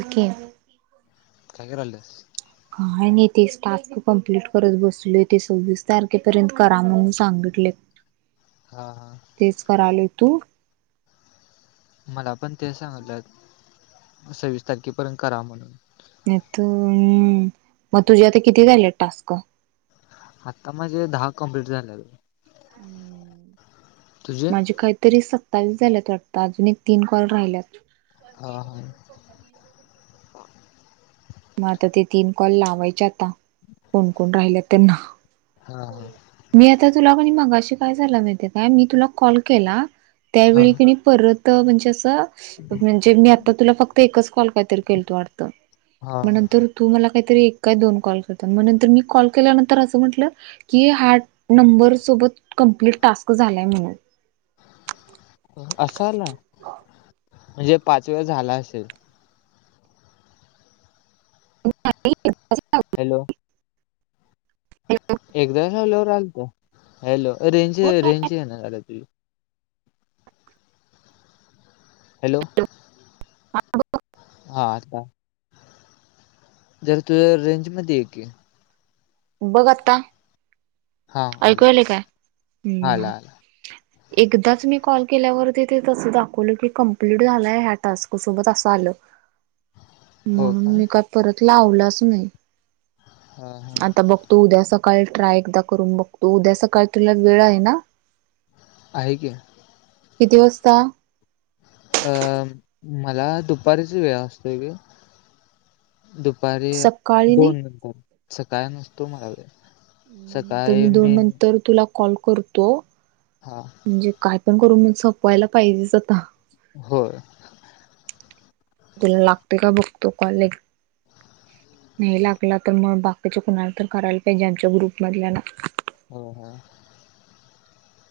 Okay. काय करायलेस? काय नाही तेच टास्क करत बसले ते सव्वीस तारखेपर्यंत म्हणून सांगितले. हा हा. तेच करायले तू? मला पण ते सांगलं सव्वीस तारखेपर्यंत करा म्हणून. नाही तर म् म तुझी आता किती झाल्यात टास्क? आत्ता माझे दहा कम्प्लीट झाल्यात. [inaudible] तुझे? माझे काहीतरी सत्तावीस झाल्यात वाटत अजून एक तीन कॉल राहिल्यात. हा हा. म आता ते तीन कॉल लावायचे आता कोण कोण राहिल्यात त्यांना. हा मी आता तुला कणी मगाशी काय झालं माहिेती हाय काय मी तुला कॉल केला हा त्यावेळी कणी परत म्हणजे असं म्हणजे मी आता तुला फक्त एकच कॉल काहीतरी केलतो वाटतं हा मग नंतर तू मला काहीतरी एक काय दोन कॉल केलत म नंतर मी कॉल केल्यानंतर असं म्हंटलं की हा नंबर सोबत कम्प्लीट टास्क झालाय म्हणून. असा आला? म्हणजे पाच वेळा झाला असेल. [unintelligible] हॅलो. [unintelligible] एकदा झाल्यावर आलंत, हॅलो रेंज रेंज येना झालिया तुझी. हॅलो. [unintelligible] हा आला, जर तू रेंजमध्ये ये की. बघ आता, हा ऐकू आला यायले काय? आला हम्. आला एकदाच मी कॉल केल्यावरती ते तसं दाखवलं की कंप्लीट झालंय ह्या टास्कसोबत असं आलं. [inaudible] हो म्हणून का मी काय परत लावलाच नाही. हां. आता बघतो उद्या सकाळी ट्राय एकदा करून बघतो, उद्या सकाळ तुला वेळ आहे ना? आहे की. किती वास्ता? अं मला दुपारीच वेळ असतोय ग. दुपारी सकाळी नाही दोन नंतर सकाळी नसतो मला वेळ. मग नंतर सकाळी दोन मी नंतर तुला कॉल करतो हा. म्हणजे काय पण करून संपवायला पाहिजेच आता. होय. तुला लागतोय का बघतो कॉल एक. नाही लागला तर मग बाकीचे कुणाला तर करायला पाहिजे आमच्या ग्रुप मधल्याला. हो हां,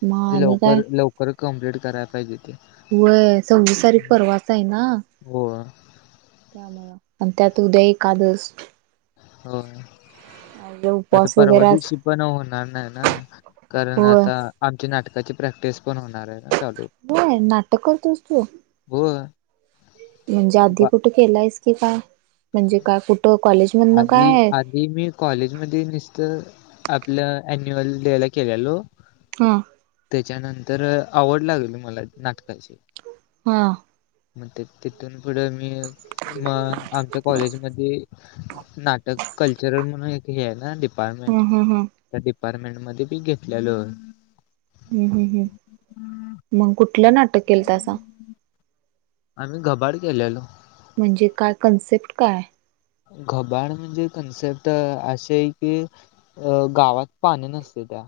मग आणि काय लवकर लवकर कम्प्लीट कराय पाहिजे ते. वय सव्वीस तारीख परवाच आहे ना. होय. त्यामुळं आणि त्यात उद्या एकादस होय. आता उपवास परवा वगैरे अस दिवशी पण होणार नाही ना, कारण होय आता आमची नाटकाची प्रॅक्टिस पण होणार आहे ना चालू. होय, नाटक करतोस तू? होय. म्हणजे आधी कुठं केलायस की काय? म्हणजे काय कुठ कॉलेज म अधी मी कॉलेज मध्ये निसत आपल्या अन्युअल डे ला केलेलो हा. त्याच्यानंतर आवड लागली मला नाटकाची. हा. मग तिथ तिथून पुढं मी म आमच्या कॉलेजमध्ये नाटक कल्चरल म्हणून एक हे आहे ना डिपार्टमेंट. ह ह ह त्या डिपार्टमेंट मध्ये बी घेतलेलो. हम् हम् हम् मग कुठलं नाटक केलंतासा? आम्ही घबाड केल्यालो. म्हणजे काय कन्सेप्ट काय? घबाड म्हणजे कन्सेप्ट अशी आहे की अ गावात पाणी नसते त्या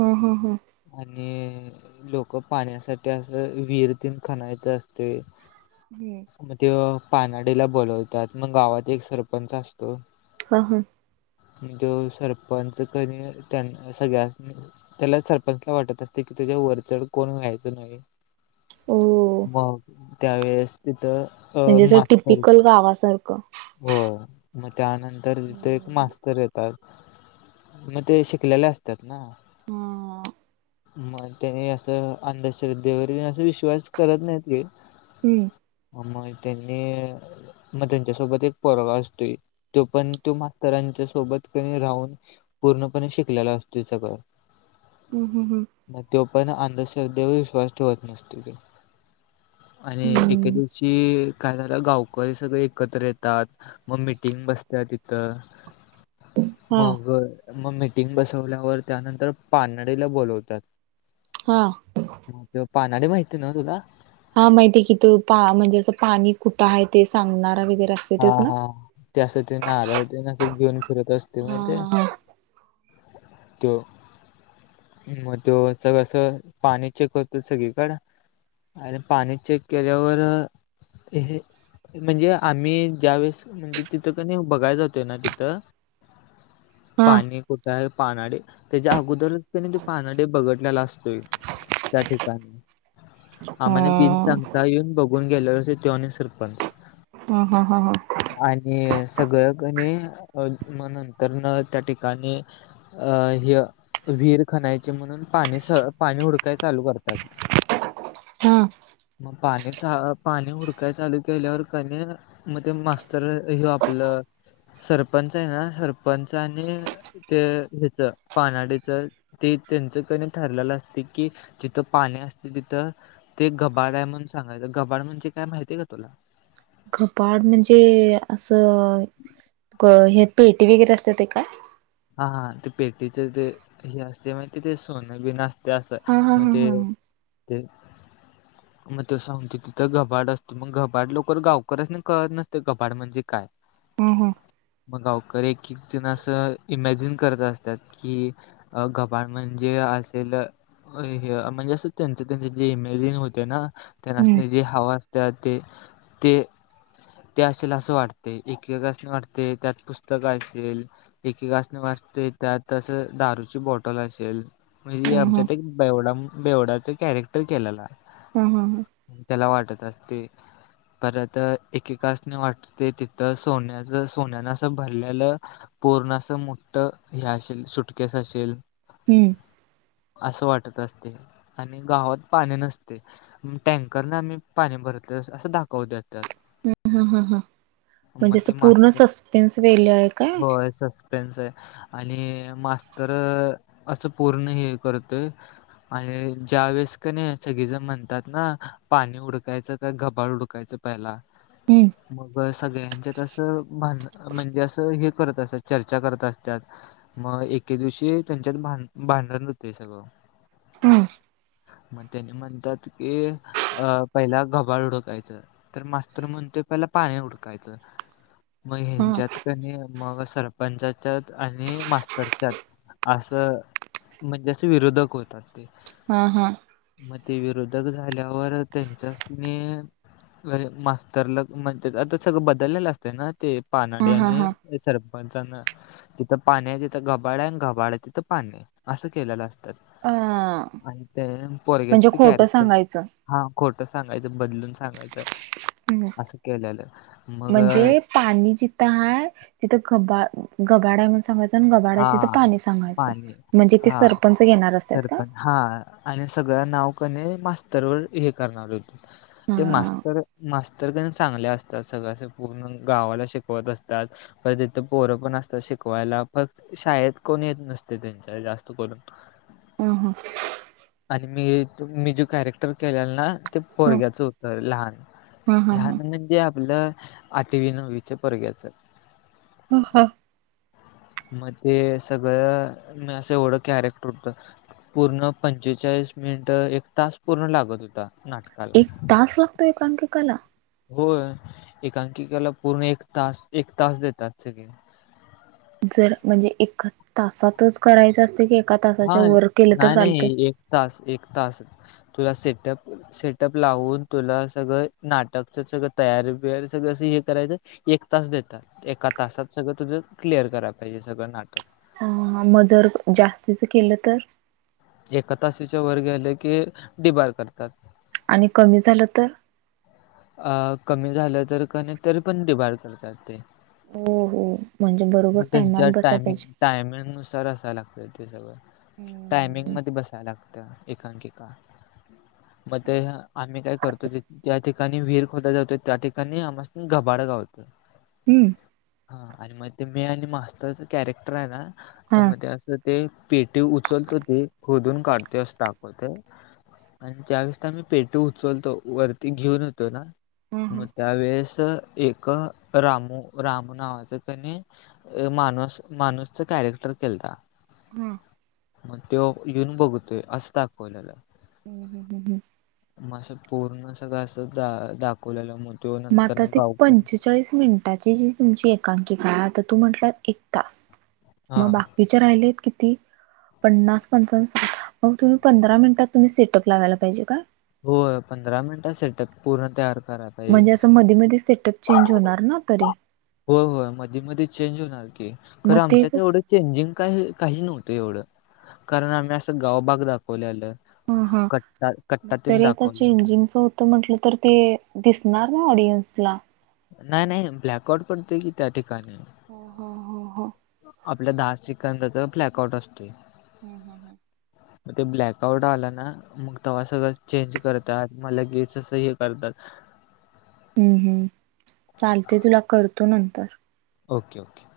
हा हा हा. आणि लोक पाण्यासाठी असं विरत्यानं खनायचं असते ह्. मग त्यो पानाडीला बोलवतात मग गावात एक सरपंच असतो. ह हां. मग तो सरपंच की नाही सगळ्या त्याला सरपंचला वाटत असतय कि त्याच्या वरचड कोण व्हायचं नाही. ओ मग त्यावेेळेस तिथं अ म्हणजे अस मास्तर टिपिकल गावासारखं होय मग त्यानंतर तिथे एक हम्म. मास्तर येतात मग ते शिकलेले असतात ना हम. मग त्यानी असं अंधश्रद्धेवरील अस विश्वास करत नाही ते. हम्म. आम त्यांनी मग त्यांच्यासोबत एक पोरगा असतोय तो पण तो मास्तरांच्या सोबत राहून पूर्णपणे शिकलेला असतोय सगळं. हम हं हं. मग तो पण अंधश्रद्धेवर विश्वास ठेवत नसतो ते आणि एके हम्म दिवशी काय झालं गावकरी हे सगळे एकत्र येतात मग मिटिंग बसत्या तिथ हा मग मग मिटिंग बसवल्यावर त्यानंतर पानडीला बोलवत्यात. हां. ते पानाडी माहिती आहे ना तुला? हा माहिती आहे की त पा म्हणजे असं पाणी कुठं आहे ते सांगणारा वगैरे अस हा हा त्या अस ते नारळ घेऊन फिरत असते हा माहिते? हा त्यो. मग तो असं पाणी चेक करतो सगळीकड. आणि पाणी चेक केल्यावर हे म्हणजे आम्ही मी आणि ज्यावेळी की नाही बघायला जातो ना तिथं हा पाणी कुठ पानाडे त्याच्या अगोदरच त्याने ते पानाडि बघीतलेला असतोय. त्या ठिकाणी. हा मने बिन सांगता येऊन बघून गेलोयसे त्यो आणि सरपंच. हा हा हा हा. आणि सगळं कणी अ मग नंतर न त्या ठिकाणी अ ह्य विहीर खनायचे म्हणून पाणी स पाणी हुडकाय चालू करत्यात. हा म पाणीचा पाणी हुडकाय चालू केल्यावर कने म ते मास्टर हे आपलं सरपंच आहे ना सरपंच आणि ते ह्याचा पानाडीचा ते त्यांचं क नी ठरलेलं असतं की जिथे पाणी असतय तिथं ते घाबड्या आहे म्हणून सांगायचं घबाडा म्हणजे काय माहितीय का तुला? घपाड म्हणजे असं क हे पेटी वगैरे असतं ते काय? हा हा ते पेटीच ते हे असते माहिती ते सोने बीनं असते असं. हा हा हा हा हा. तेच म तो सांगते तिथं घबाड असतो म लोकर गावकर्यांसना कळत नसते घबाड म्हणजे काय. हा हा हा. म गावकरी एक-एक तेन असं इमॅजिन करत असत्यात कि अ घबाड म्हणजे असेल ओय म्हणजे असं त्यांचे त्यांचे जे इमेजिन होते ना त्या हम्म नासनी जे हवा असत्या ते ते ते असेल असं वाटते एकेकासनं वाटते त्यात पुस्तका असेल एकेकासने वाचते त्यात तसं दारूची बॉटल असेल. म्हणजे हा आमच्यात एक बेवडाम बेवडाच कॅरेक्टर केलेला. हा हा हा. त्याला वाटत असते परत एकेकासने वाट ते तिथं सोन्याचा सोन्याने असं भरलेलं पूर्ण असं मोठ हे असेल सुटकेस असेल हम्म असं वाटत असते आणि गावात पाणी नसते. म टँकरनं आम्ही पाणी भरतोय असं असं दाखवत्यात त्यात. हम्म हा हा हा म्हणजे मग असं ते पूर्ण मास्तर सस्पेन्स वेल्या आहेत. होय सस पेनच्या आहे आणि मास्टर असं पूर्ण हे करतोय आणि ज्या वेळेस का नाही सगळे जण म्हणतात ना पाणी उडकायचं काय घबाळ उडकायचं पहिला हम्म म्हणजे सगळ्यांचं कसं भांडणं म्हणजे असं हे करत असत्या चर्चा करत असत्यात मग एके दिवशी त्यांच्यात भान भांडण होतोय सगळं. [inaudible] मग त्यानी म्हणत्यात की अ पहिला घबाळ हुडकायचं तर मास्तर म्हणतोय पहिला पाणी उडकायचं म हा ह्यांच्यात क नी मग सरपंचाच्यात आणि मास्तरच्यात असं म्हणजे असे विरोधक होतात ते. हा हा. म ते विरोधक झाल्यावर त्यांच्याचस तिने अरे मास्तरला म्हणतेत आता सगळं बदललेलं असतं ना ते हा पानडी हा आणि हा हे सरपंचांना तिथं पाणी आहे तिथं घबाड आहे आणि घबाड आहे तिथं पाणी आहे असं केलेलं असतं. अ आणि तेयम म्हणजे खोटं सांगायचं. हा खोटं सांगायचं बदलून सांगायचं असं केलेलं मग म्हणजे पाणी जिथं हाय तिथं खबाड घबाड आहं म्हणून सांगायचं. गबाड हा तिथ पाणी सांगायचं पाणी म्हणजे ते हा सरपंच घेणार असतात का? सरपंच हा आणि सगळं नाव क नाही मास्तरवर हे करणार होती. ते हा मास्तर मास्तर क नाही चांगले असतात. सगळं अस पूर्ण गावाला शिकवत असत्यात परत तिथं पोरं पण असतात शिकवायला, फक् शाळेत कोण येत नसतंय त्यांच्या जास्त करून. ह हां आणि मी मी जे कॅरेक्टर केलेलं ना ते पोरग्याचं होतं लहान. हा हा हा लहान म्हणजे आपलं आठवी नववीच्या पोरग्याचं. ह् हा मग ते सगळं म असं एवढं कॅरेक्टर हूत. पूर्ण पंचेचाळीस मिनिट एक तास पूर्ण लागत होता नाटकाला. एक तास लागतो एकांककीकाला? होय एकांकिकेला पूर्ण एक तास एक तास देतात सगळे. जर म्हणजे एका तासातच करायचं असतंय का एका तासाच्या हा. वर केलं तर नाही चालतंय? नाही एक तास एक तास तुझा सेटअप सेटअप लावून. तुला सगळं नाटकच सगळं तयारी बियार सगळं असं हे करायचं, एक तास देतात एका तासात सगळं तुझं क्लिअर करायला पाहिजे सगळं नाटक. हा म जर जास्तीचं केलं तर? एका तासाच्या वर गेले की डीबार करतात. आणि कमी झालं तर? अ कमी झालं तर क नाही तरी पण डिबारड करतात ते. हो हो म्हणजे बरोबर मग त्यांच्या टायमान बसाय टायमिंग पाहिजे. टायमिंग नुसार असाय लागतंय ते सगळं. टायमिंगमध्ये बसायला लागतं एकांकिका. मग ते आम्ही काय करतोय ते त्या ठि-‍- कणी विहीर खोदाय जातोय त्या ठिकाणी आम्हासंनी घबाड घावलंत. हम्म हा आणि मग ते मी आणि मास्तरच कॅरेक्टर आहे न ते हा मधी असं ते पेटी उचल तो ते खोदून काढतोय असं दाखवतेय. आणि ज्यावेेळेस ते आम्ही पेटी उचलतो वरती घेऊन ये तर हे ना हा हा मग त्यावेेळेस एक रामू रामू नावाचं कणी माणूस माणूसच़ कॅरेक्टर केलता. हा मग तो येऊन बघतोय असं दाखवल्यालं. ह्म ह्म ह्म ह्म म असं पूर्ण सगळं असं दा दाख दाखवलेलं म तो म नंतर आता ना ते गावकर पंचेचाळीस मिनटाची जी तुमची एकांकी आहे आता तू म्हटंला एक तास हा मग बाकीचे राहिलेत किती पन्नास पंचावन मग तुम्ही पंधरा मिनिटात तुम्ही सेटअप लावायला पाहिजे का? होय पंधरा मिनिटांत सेटअप पूर्ण तयार करा म्हणजे असं मधी मधी सेटअप चेंज होणार ना तरी? हो होय मधी मधी चेंज होणार की मग खरं ते आमच्यात कस एवढंच चेंजिंग काय काही नव्हतं एवढं कारण आम्ही असं गावबाग दाखवले लेलं. हा हा मग तरी आता दाखवलेला. चेंजिंगच त म्हटलं तर ते दिसणार न ऑडियन्सला. नाय नाय ब्लॅकट पडते की त्या ठिकाणी. हो हो. आपल्या दहा सेकंदच फ्लॅकआउट असतो. हम् हम हम. मग ते ब्लॅक आउट आला ना मग त व्हा सगळं चेंज करत आ म लगेचसं हे करतात. हम्म हम्म चालते तुला करतो नंतर. Okay okay.